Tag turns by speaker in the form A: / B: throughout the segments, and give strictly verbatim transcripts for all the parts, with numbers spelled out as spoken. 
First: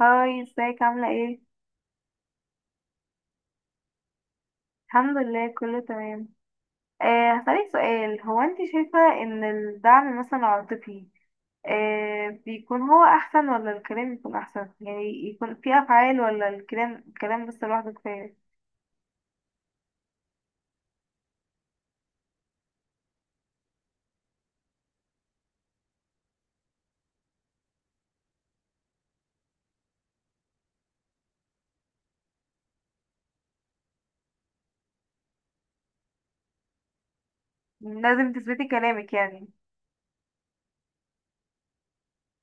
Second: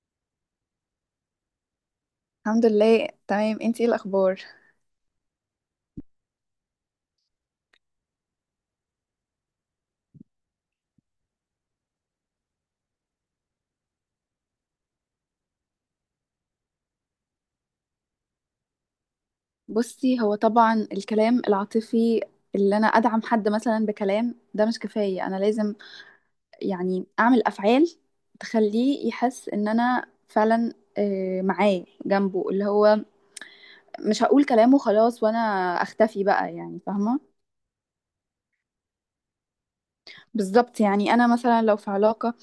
A: هاي، ازيك؟ عاملة ايه؟
B: الحمد لله تمام، انتي ايه الاخبار؟
A: الحمد لله كله تمام. آه هسألك سؤال. هو انت شايفة ان الدعم مثلا العاطفي آه بيكون هو احسن ولا الكلام يكون احسن؟ يعني يكون في افعال ولا الكلام الكلام بس لوحده كفاية؟
B: بصي، هو طبعا الكلام العاطفي اللي انا ادعم حد مثلا بكلام ده مش كفايه، انا لازم يعني اعمل افعال تخليه يحس ان انا فعلا آه، معاه جنبه. اللي هو مش هقول كلامه خلاص وانا اختفي بقى، يعني فاهمه.
A: لازم تثبتي كلامك يعني.
B: بالظبط. يعني انا مثلا لو في علاقه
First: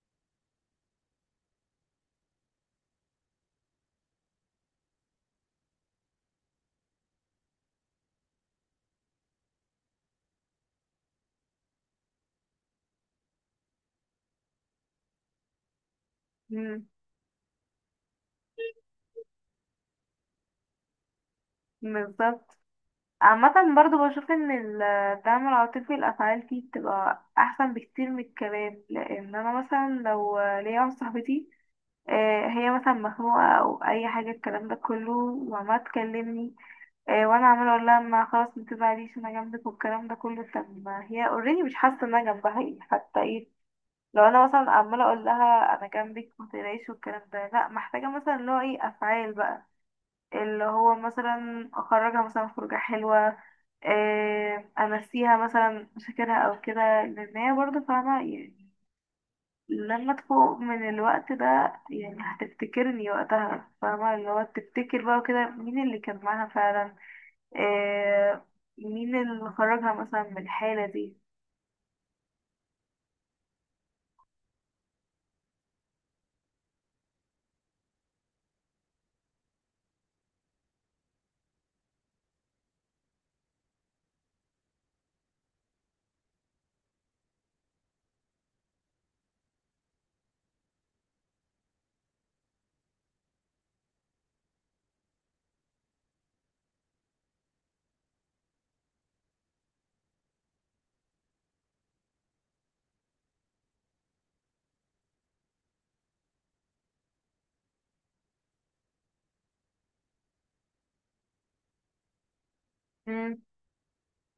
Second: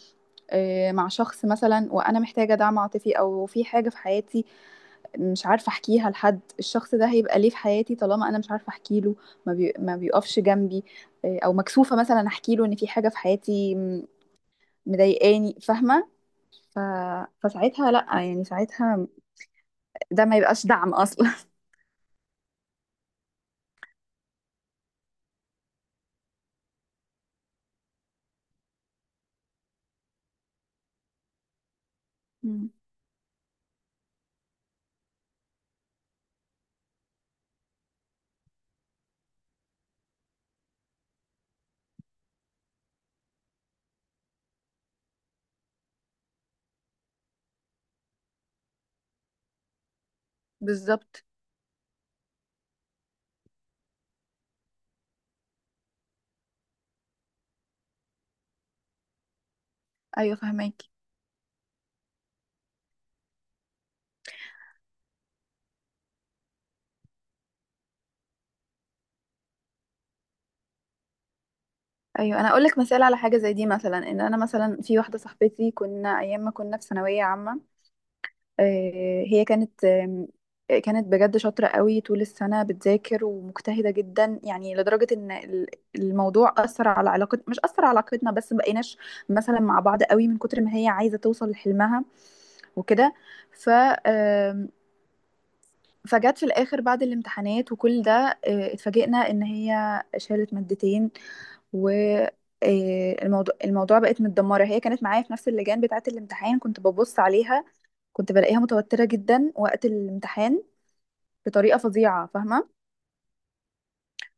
B: آه، مع شخص مثلا وانا محتاجه دعم عاطفي او في حاجه في حياتي مش عارفة أحكيها لحد، الشخص ده هيبقى ليه في حياتي طالما أنا مش عارفة أحكي له؟ ما, بي... ما بيقفش جنبي. آه، أو مكسوفة مثلا أحكي له إن في حاجة في حياتي م- مضايقاني، فاهمة. ف...
A: مم،
B: فساعتها لأ، يعني ساعتها ده ما يبقاش دعم أصلا.
A: بالظبط. عامة برضو بشوف ان الدعم العاطفي الافعال فيه بتبقى احسن بكتير من الكلام، لان انا مثلا لو ليا واحدة صاحبتي آه،
B: مم.
A: هي مثلا مخنوقة أو أي حاجة، الكلام ده كله وعمالة تكلمني، آه، وأنا عمالة أقول لها ما خلاص متزعليش أنا جنبك والكلام ده كله. طب ما هي اوريدي مش حاسة إن أنا جنبها، إيه حتى إيه. لو أنا مثلا عمالة أقول لها أنا جنبك متقلقيش والكلام ده، لأ، محتاجة مثلا اللي هو إيه، أفعال بقى. اللي هو
B: بالظبط.
A: مثلا أخرجها مثلا خروجة حلوة، آه، أمسيها مثلا مشاكلها أو كده، لأن هي برضه فاهمة يعني لما
B: أيوة
A: تفوق من
B: فهماكي.
A: الوقت ده، يعني هتفتكرني وقتها، فاهمة اللي هو تفتكر بقى وكده مين اللي كان معاها فعلا. آه. مين اللي خرجها مثلا من الحالة دي.
B: أيوة أنا أقولك مثال على حاجة زي دي، مثلا إن أنا مثلا في واحدة صاحبتي كنا أيام ما كنا في ثانوية عامة، آه، هي كانت آم، كانت بجد شاطرة قوي، طول السنة بتذاكر ومجتهدة جدا يعني، لدرجة ان ال- الموضوع أثر على علاقة، مش أثر على علاقتنا بس مبقيناش مثلا مع بعض قوي من كتر ما هي عايزة توصل لحلمها وكده. ف آم، فجت في الآخر بعد الامتحانات وكل ده، آه، اتفاجئنا ان هي شالت مادتين. و آه، الموضوع الموضوع بقت متدمرة. هي كانت معايا في نفس اللجان بتاعة الامتحان، كنت ببص عليها، كنت بلاقيها متوترة جدا وقت الامتحان بطريقة فظيعة، فاهمة.
A: مم.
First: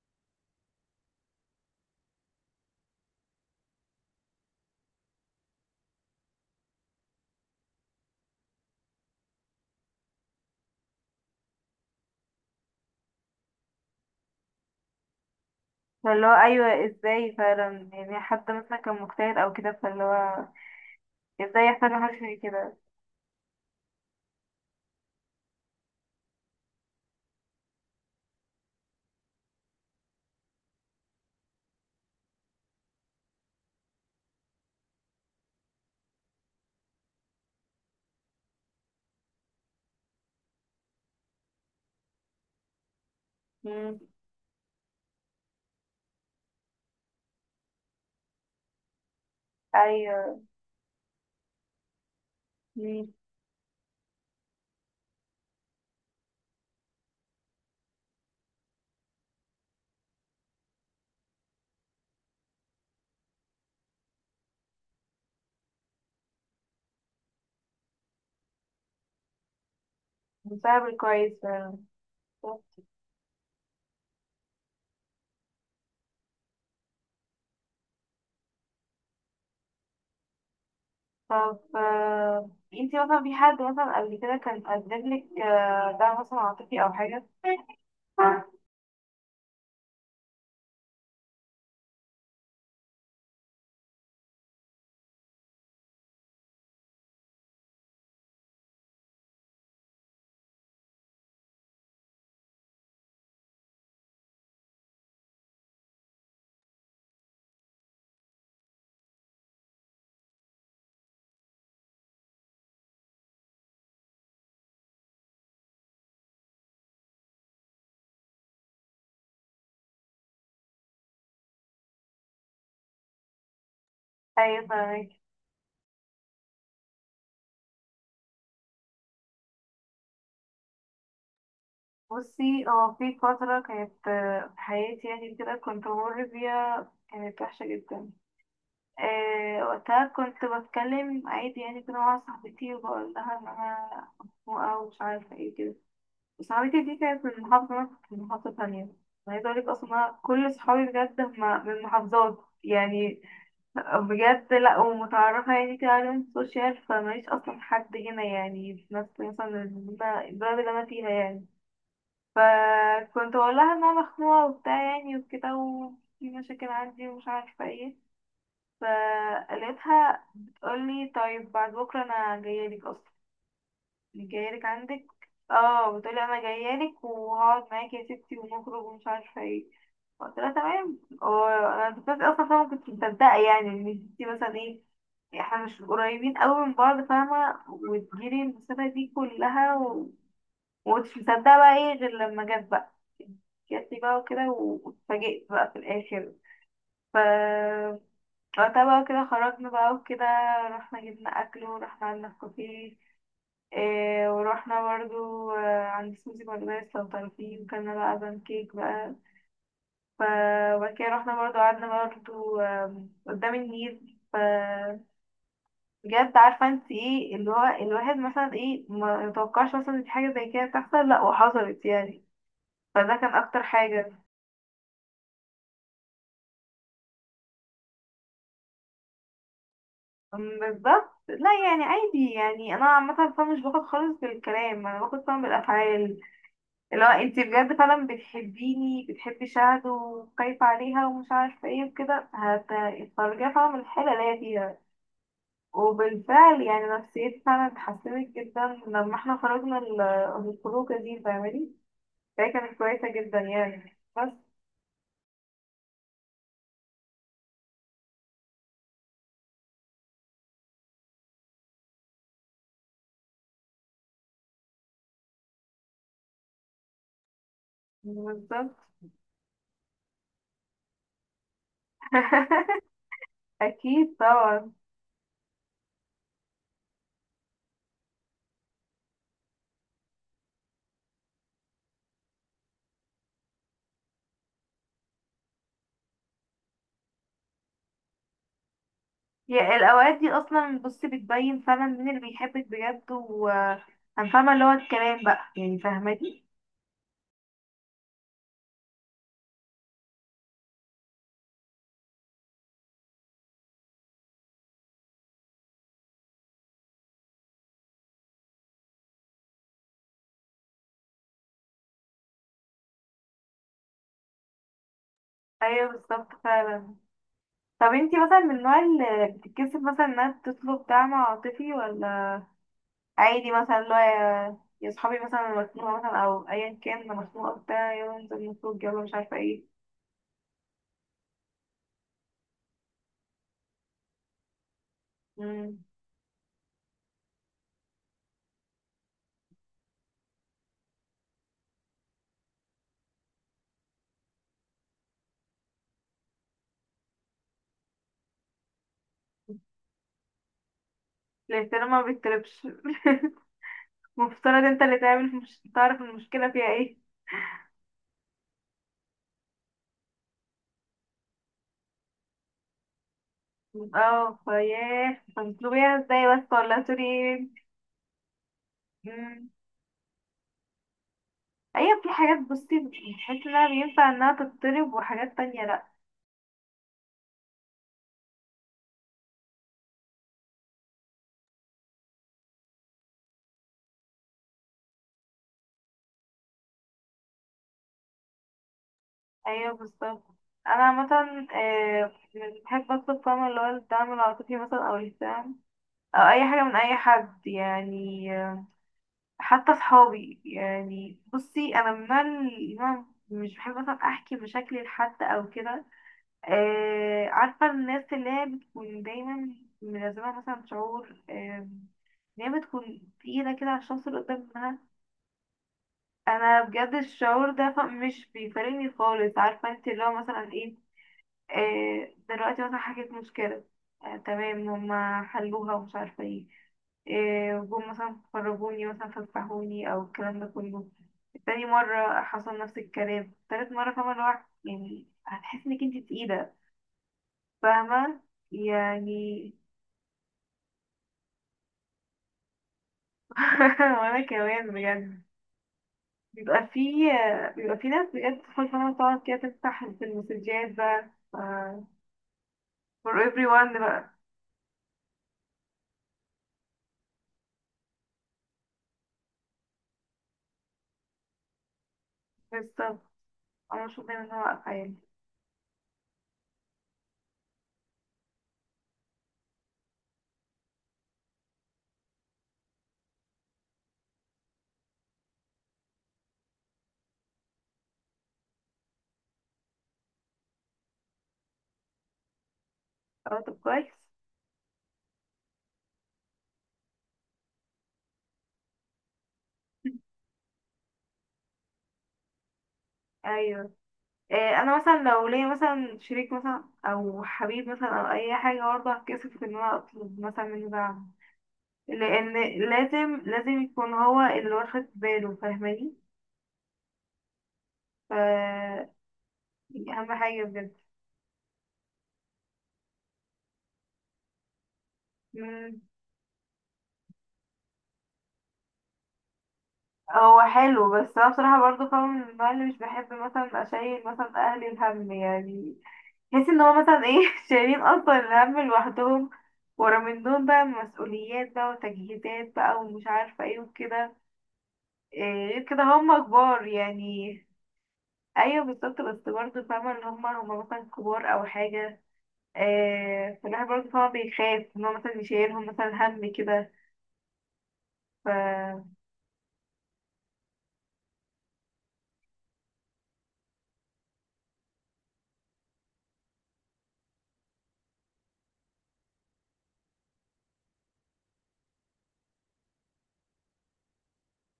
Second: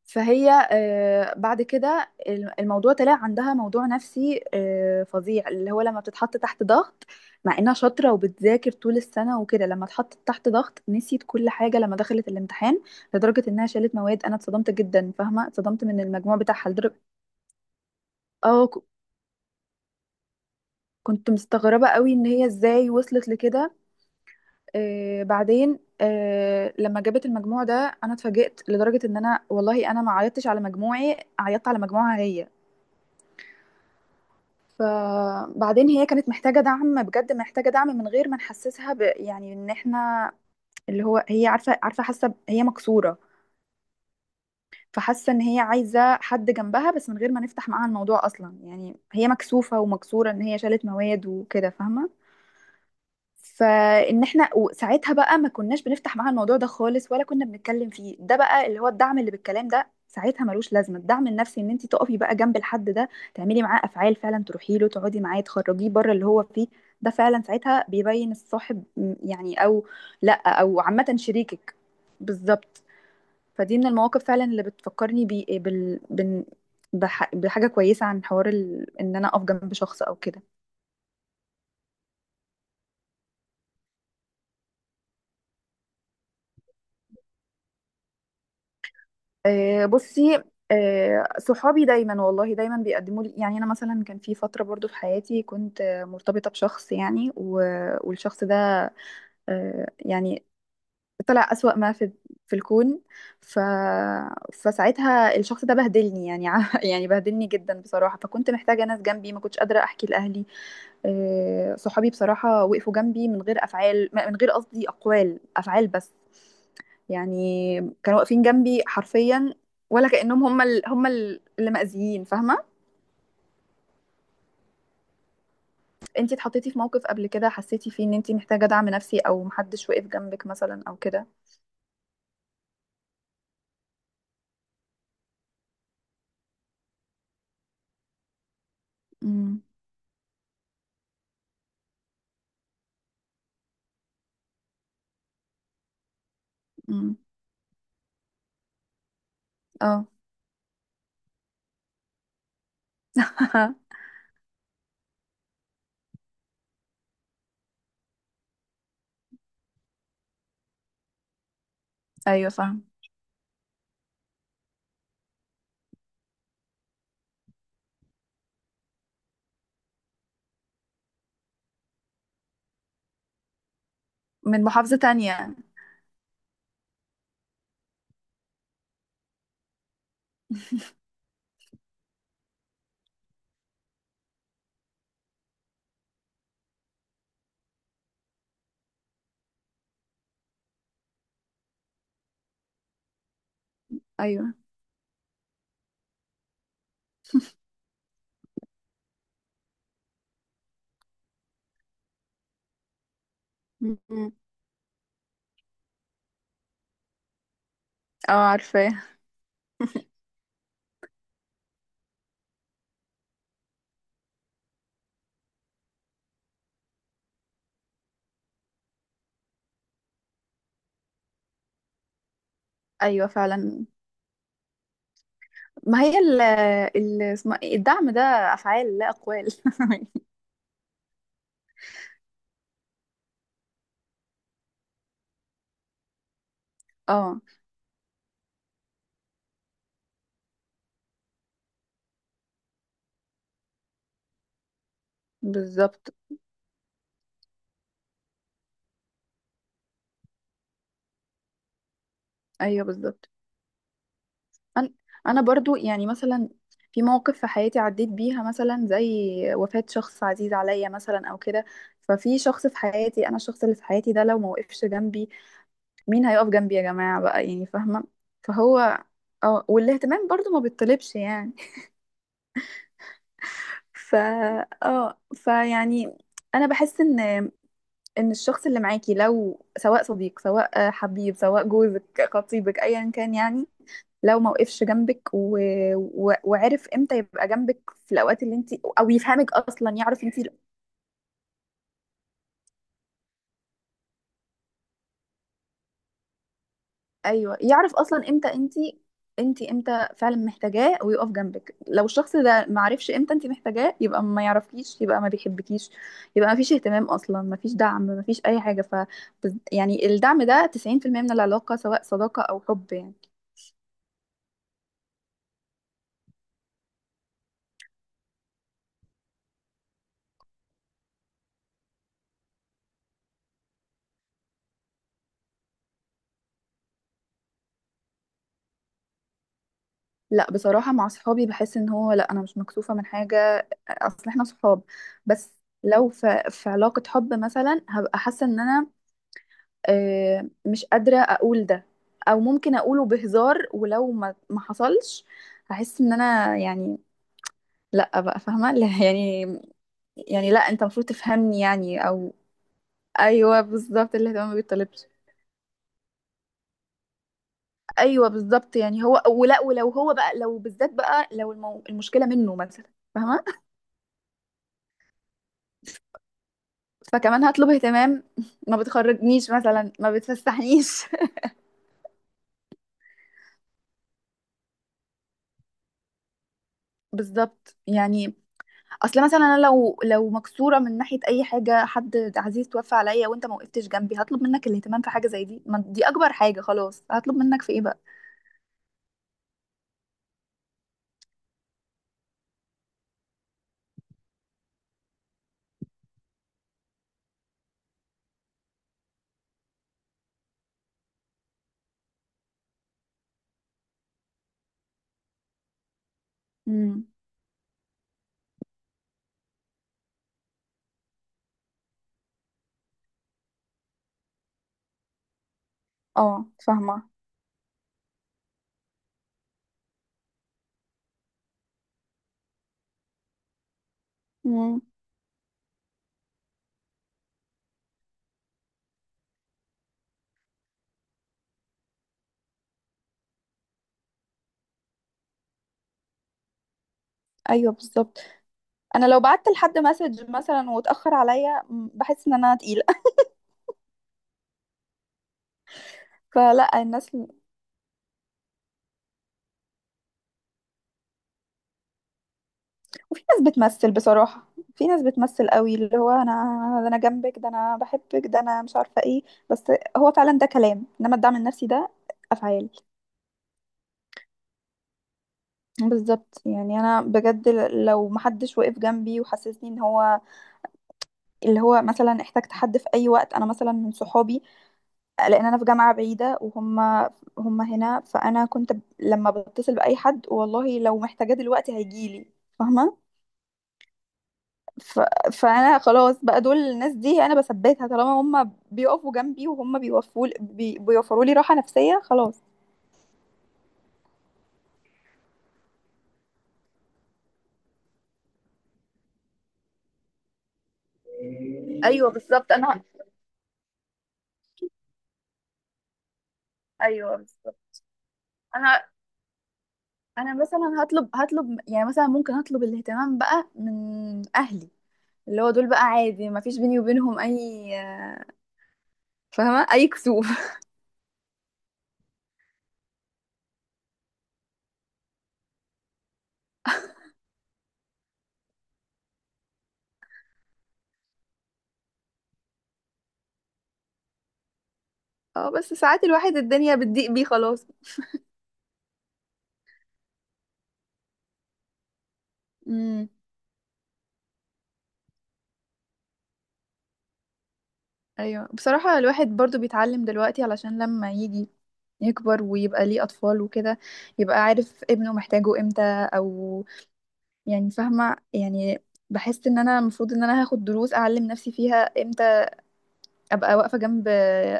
B: فهي آه، بعد كده الم- الموضوع طلع عندها موضوع نفسي آه، فظيع، اللي هو لما بتتحط تحت ضغط، مع انها شاطرة وبتذاكر طول السنة وكده، لما اتحطت تحت ضغط نسيت كل حاجة لما دخلت الامتحان لدرجة انها شالت مواد. انا اتصدمت جدا، فاهمة، اتصدمت من
A: فاللي هو
B: المجموع بتاعها
A: أيوة،
B: لدرجة
A: ازاي فعلا؟ يعني حد
B: اه ك-
A: مثلا كان مجتهد أو كده، فاللي هو
B: كنت
A: ازاي يحصل
B: مستغربة
A: له
B: قوي
A: حاجة
B: ان
A: زي
B: هي
A: كده.
B: ازاي وصلت لكده. آه بعدين آه لما جابت المجموع ده انا اتفاجئت لدرجه ان انا والله انا ما عيطتش على مجموعي، عيطت على مجموعها هي. فبعدين هي كانت محتاجه دعم بجد، محتاجه دعم من غير ما نحسسها ب... يعني ان احنا، اللي هو هي عارفه عارفه حاسه ب- هي مكسوره.
A: مم.
B: فحاسه ان هي عايزه حد جنبها بس من غير ما نفتح معاها الموضوع اصلا، يعني هي مكسوفه ومكسوره
A: أيوة.
B: ان هي شالت مواد وكده، فاهمه.
A: مم.
B: فان احنا وساعتها بقى ما كناش بنفتح معاها الموضوع ده خالص ولا كنا بنتكلم فيه. ده بقى اللي هو الدعم اللي بالكلام، ده ساعتها ملوش لازمه. الدعم النفسي ان انت تقفي بقى جنب الحد ده، تعملي معاه افعال فعلا، تروحي له، تقعدي معاه، تخرجيه بره اللي هو فيه. ده فعلا ساعتها بيبين الصاحب م- يعني، او لا، او
A: مساعد
B: عامه
A: كويس
B: شريكك.
A: فعلا.
B: بالظبط. فدي من المواقف فعلا اللي بتفكرني بي بال بن بح بحاجه كويسه، عن حوار ال... ان انا اقف جنب شخص او كده.
A: طب، آه، انتي مثلا في حد مثلا قبل كده كان قدملك آه، دعم مثلا عاطفي أو حاجة؟
B: آه، بصي، آه، صحابي دايما والله دايما بيقدموا لي. يعني انا مثلا كان في فتره برضو في حياتي كنت آه، مرتبطه بشخص يعني، و- والشخص ده آه، يعني طلع اسوأ ما في في الكون. ف... فساعتها الشخص ده بهدلني يعني ع- يعني بهدلني جدا بصراحه، فكنت محتاجه ناس جنبي، ما كنتش قادره احكي لاهلي. آه، صحابي بصراحة وقفوا جنبي من غير أفعال، من غير قصدي، أقوال أفعال بس. يعني كانوا واقفين جنبي حرفيا، ولا كأنهم هم ال... هم ال- اللي مأذيين، فاهمة.
A: أيوة فاهمك.
B: انتي اتحطيتي في موقف قبل كده حسيتي فيه ان انتي محتاجة دعم نفسي او محدش وقف جنبك مثلا او كده؟
A: بصي اه، في فترة كانت آه، في حياتي يعني كده كنت بمر بيها، كانت وحشة جدا.
B: امم.
A: آه، وقتها كنت بتكلم عادي يعني كده مع صاحبتي وبقول لها ان انا مخنوقة ومش عارفة ايه كده. صاحبتي دي
B: امم.
A: كانت من محافظة، انا كنت من محافظة تانية. أنا عايزة اقولك اصلا
B: اه.
A: انا كل صحابي بجد هم من محافظات يعني. بجد، لا، ومتعرفة يعني كده على السوشيال، فماليش اصلا حد هنا يعني في نفس مثلا البلد اللي انا فيها يعني.
B: ايوه فاهم.
A: فكنت بقول لها ان انا مخنوقه وبتاع يعني وكده وفي مشاكل عندي ومش عارفه ايه. فقالتها بتقولي طيب، بعد بكره انا جايه لك اصلا، يعني جايه
B: من
A: لك
B: محافظة
A: عندك.
B: تانية.
A: اه، بتقولي انا جايه لك وهقعد معاكي يا ستي ونخرج ومش عارفه ايه. قلت لها تمام. وانا كنت اصلا فاهمه، كنت مصدقه يعني ان ستي مثلا ايه، احنا مش قريبين قوي من بعض فاهمه وتجيلي المسافه دي كلها. ومكنتش مصدقة بقى ايه غير لما جت بقى. جات لي بقى وكده
B: ايوه.
A: واتفاجئت بقى في الآخر. ف وقتها بقى كده خرجنا بقى وكده. رحنا جبنا أكل ورحنا قعدنا في كافيه، إيه،
B: أمم.
A: ورحنا برضو آه، عند سوزي بردايس لو تعرفيه، وكلنا بقى
B: اه
A: بان كيك
B: عارفة.
A: بقى. ف وبعد كده رحنا برضو قعدنا برضو، آم، قدام النيل. ف بجد عارفة انت ايه اللي هو الواحد مثلا ايه ما يتوقعش مثلا إن في حاجة زي كده تحصل، لا وحصلت يعني. فده
B: ايوه
A: كان أكتر
B: فعلا.
A: حاجة.
B: ما هي ال ال اسمها إيه؟ الدعم ده افعال لا اقوال.
A: أم، بالظبط. لا يعني عادي، يعني انا عامه فعلا مش باخد خالص بالكلام، انا باخد فعلا بالافعال. اللي هو انت
B: اه
A: بجد فعلا بتحبيني، بتحبي شهد وخايفه عليها ومش عارفه ايه وكده، هتخرجيها فعلا من الحاله اللي هي فيها.
B: بالظبط.
A: وبالفعل يعني نفسيتي فعلا اتحسنت جدا لما احنا خرجنا ال- الخروجه دي، فاهماني؟ فهي كانت
B: ايوه
A: كويسه
B: بالظبط.
A: جدا يعني، بس
B: انا انا برضو يعني مثلا في مواقف في حياتي عديت بيها، مثلا زي وفاة شخص عزيز عليا مثلا او كده. ففي شخص في حياتي انا، الشخص اللي في حياتي ده لو ما وقفش جنبي مين هيقف جنبي يا جماعة بقى، يعني فاهمة.
A: بالظبط.
B: فهو اه والاهتمام برضو ما بيطلبش، يعني.
A: اكيد
B: فا
A: طبعا.
B: اه فيعني انا بحس ان ان الشخص اللي معاكي لو سواء صديق سواء حبيب سواء جوزك خطيبك ايا كان يعني، لو ما وقفش جنبك و... و... وعرف امتى يبقى جنبك في الاوقات اللي انت، او يفهمك
A: يا
B: اصلا
A: الأوقات
B: يعرف
A: دي
B: انت.
A: أصلا بصي بتبين فعلا مين اللي بيحبك بجد و... انا فاهمه اللي هو الكلام بقى يعني، فاهماني؟
B: ايوه يعرف اصلا امتى انت انت امتى فعلا محتاجاه ويقف جنبك. لو الشخص ده ما عرفش امتى انت محتاجاه يبقى ما يعرفكيش، يبقى ما بيحبكيش، يبقى ما فيش اهتمام اصلا، ما فيش دعم، ما فيش اي حاجه. ف يعني الدعم ده تسعين في المئة من العلاقه سواء صداقه او حب، يعني.
A: ايوه بالظبط فعلا. طب انتي مثلا من النوع اللي بتتكسف مثلا انها تطلب دعم عاطفي، ولا عادي مثلا اللي هو يا يا صحابي مثلا أنا مخنوقه مثلا، او ايا كان انا مخنوقه بتاع يلا ننزل نخرج يلا مش عارفه ايه.
B: لا بصراحة مع صحابي بحس ان هو لا، انا مش مكسوفة من حاجة، اصل احنا صحاب. بس
A: امم.
B: لو في, في علاقة حب مثلا هبقى حاسة ان انا آه، مش قادرة اقول ده، او ممكن اقوله بهزار ولو ما ما حصلش هحس ان انا يعني لا بقى، فاهمة، لا، يعني، يعني لا انت المفروض تفهمني
A: الاهتمام ما
B: يعني او.
A: بيتطلبش.
B: ايوه بالظبط، الاهتمام ما
A: مفترض انت اللي
B: بيطلبش.
A: تعمل، مش تعرف المشكله فيها ايه.
B: ايوه بالظبط يعني هو، ولا ولو هو بقى، لو بالذات بقى لو المو... المشكلة منه مثلا، فاهمة.
A: اه، فياه هتطلبيها ازاي بس؟ ولا سوري
B: فكمان
A: ايه.
B: هطلب اهتمام. ما
A: مم.
B: بتخرجنيش مثلا، ما بتفسحنيش.
A: ايوه، في حاجات بصي بتحس انها بينفع انها تتطلب، وحاجات تانية لأ.
B: بالظبط يعني. اصل مثلا انا لو لو مكسوره من ناحيه اي حاجه، حد عزيز توفى عليا وانت ما وقفتش جنبي هطلب منك الاهتمام في حاجه زي دي؟ ما دي اكبر حاجه، خلاص هطلب منك في ايه بقى.
A: ايوه بالظبط. انا عامه آه، يعني بحب اطلب، فاهمة اللي هو الدعم العاطفي مثلا او الاهتمام او اي حاجه من اي حد يعني. آه، حتى صحابي يعني بصي، انا من النوع اللي أنا مش بحب مثلا احكي مشاكلي لحد او كده.
B: امم،
A: آه، عارفه الناس اللي هي بتكون دايما ملازمها مثلا شعور آه، ان هي بتكون تقيله كده على الشخص اللي قدامها.
B: اه،
A: انا بجد
B: فاهمه.
A: الشعور ده ف- مش بيفارقني خالص، عارفه انت اللي هو مثلا ايه، آه، دلوقتي مثلا حكيت مشكلة، آه، تمام
B: امم.
A: هما حلوها ومش عارفة ايه، آه، جم مثلا خرجوني مثلا فسحوني أو الكلام ده كله. تاني مرة حصل نفس الكلام، تالت مرة، فاهمة اللي هو يعني هتحس انك انت تقيلة.
B: ايوه بالظبط.
A: فاهمة
B: انا لو بعت
A: يعني.
B: لحد مسج مثلا واتاخر عليا مم، بحس ان انا تقيله.
A: وانا كمان بجد بيبقى في
B: فلا الناس.
A: بيبقى في ناس بجد تدخل فاهمة تقعد كده تفتح في المسجات بقى، ف- for
B: وفي ناس
A: everyone
B: بتمثل
A: بقى.
B: بصراحة، في ناس بتمثل قوي اللي هو انا، انا ده أنا جنبك، ده انا بحبك، ده انا مش عارفة ايه. بس هو فعلا ده كلام، انما الدعم النفسي ده افعال.
A: بالظبط. انا مش دايما ان انا واقفة يعني.
B: بالظبط يعني انا بجد ل- لو محدش وقف جنبي وحسسني ان هو، اللي هو مثلا احتجت حد في اي وقت انا مثلا من صحابي لان انا في جامعة بعيدة وهم هم هنا، فانا كنت ب- لما بتصل باي حد والله لو محتاجاه دلوقتي هيجيلي، فاهمة.
A: اه طب كويس.
B: ف... فانا خلاص بقى دول الناس دي انا بثبتها، طالما هم بيقفوا جنبي وهم بيوفوا بي... بيوفروا لي راحة نفسية خلاص.
A: ايوه. إيه، انا مثلا لو ليا مثلا شريك مثلا او حبيب مثلا او اي حاجه، برضه هتكسف ان انا اطلب مثلا منه دعم.
B: ايوه
A: لان
B: بالظبط انا.
A: لازم لازم يكون هو اللي واخد باله، فاهماني؟
B: ايوه بالظبط
A: ف
B: انا
A: دي اهم
B: انا
A: حاجه بجد.
B: مثلا هطلب هطلب، يعني مثلا ممكن اطلب الاهتمام بقى من اهلي، اللي هو دول
A: مم.
B: بقى عادي، ما فيش بيني وبينهم اي فاهمه اي كسوف.
A: هو حلو، بس انا بصراحه برضه فاهمه من النوع اللي مش بحب مثلا اشيل مثلا اهلي الهم يعني. بحس ان هو مثلا ايه شايلين اصلا الهم لوحدهم، ورا من دول بقى مسؤوليات بقى وتجهيزات بقى ومش عارفه ايه وكده. إيه،
B: اه
A: غير
B: بس
A: كده
B: ساعات
A: هم
B: الواحد
A: كبار
B: الدنيا بتضيق بيه
A: يعني.
B: خلاص.
A: ايوه بالظبط، بس برضه فاهمة اللي هم هم مثلا كبار او حاجة.
B: امم.
A: إيه، فالواحد برضه فاهمة بيخاف ان هو مثلا يشيلهم مثلا هم كده. ف
B: ايوه بصراحة الواحد برضو بيتعلم دلوقتي علشان لما يجي يكبر ويبقى ليه اطفال وكده يبقى عارف ابنه محتاجه امتى، او يعني فاهمة يعني، بحس ان انا المفروض ان انا هاخد دروس اعلم نفسي فيها امتى ابقى واقفة جنب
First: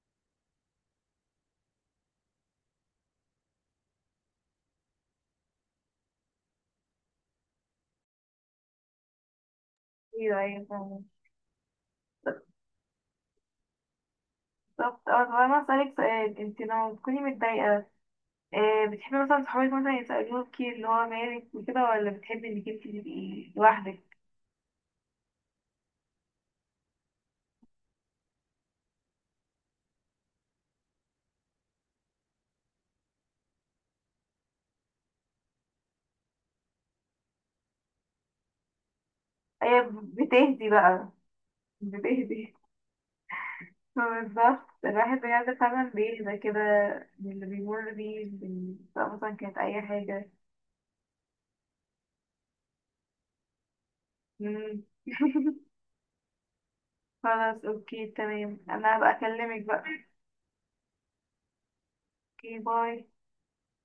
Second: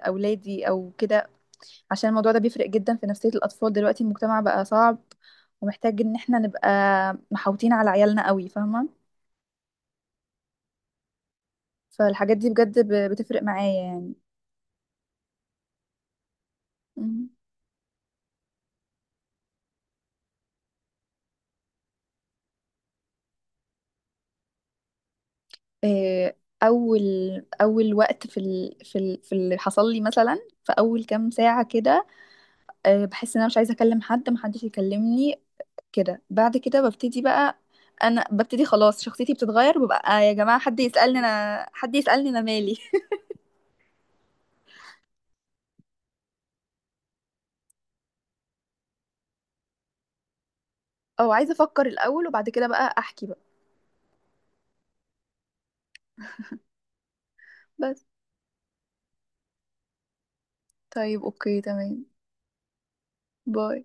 B: اولادي او كده، عشان الموضوع ده بيفرق جدا في نفسية الاطفال. دلوقتي المجتمع بقى صعب، ومحتاج ان احنا نبقى محاوطين على عيالنا قوي، فاهمة.
A: ايوه ايوه فاهمة.
B: فالحاجات دي بجد ب- بتفرق معايا،
A: بالظبط. اه طب انا هسألك سؤال، انت لما بتكوني
B: يعني.
A: متضايقة، إيه، بتحبي مثلا صحابك مثلا يسألوكي اللي هو مالك وكده، ولا بتحبي انك انت تبقي لوحدك؟
B: آه، اول اول وقت في ال... في ال... في اللي حصل لي مثلا، في اول كام ساعه كده آه، بحس ان انا مش عايزه اكلم حد، محدش يكلمني كده. بعد كده ببتدي بقى، انا ببتدي خلاص شخصيتي بتتغير
A: ايه
B: وببقى آه يا جماعه
A: بتهدي
B: حد
A: بقى.
B: يسالني انا، حد يسالني انا
A: بتهدي.
B: مالي.
A: بالظبط، الواحد بجد فعلا بيهدى كده من اللي بيمر بيه من- سواء مثلا كانت أي حاجة.
B: او عايزه افكر الاول وبعد كده بقى احكي بقى.
A: مم. خلاص أوكي
B: بس
A: تمام، أنا هبقى أكلمك بقى.
B: طيب، اوكي تمام.
A: أوكي، باي.
B: باي.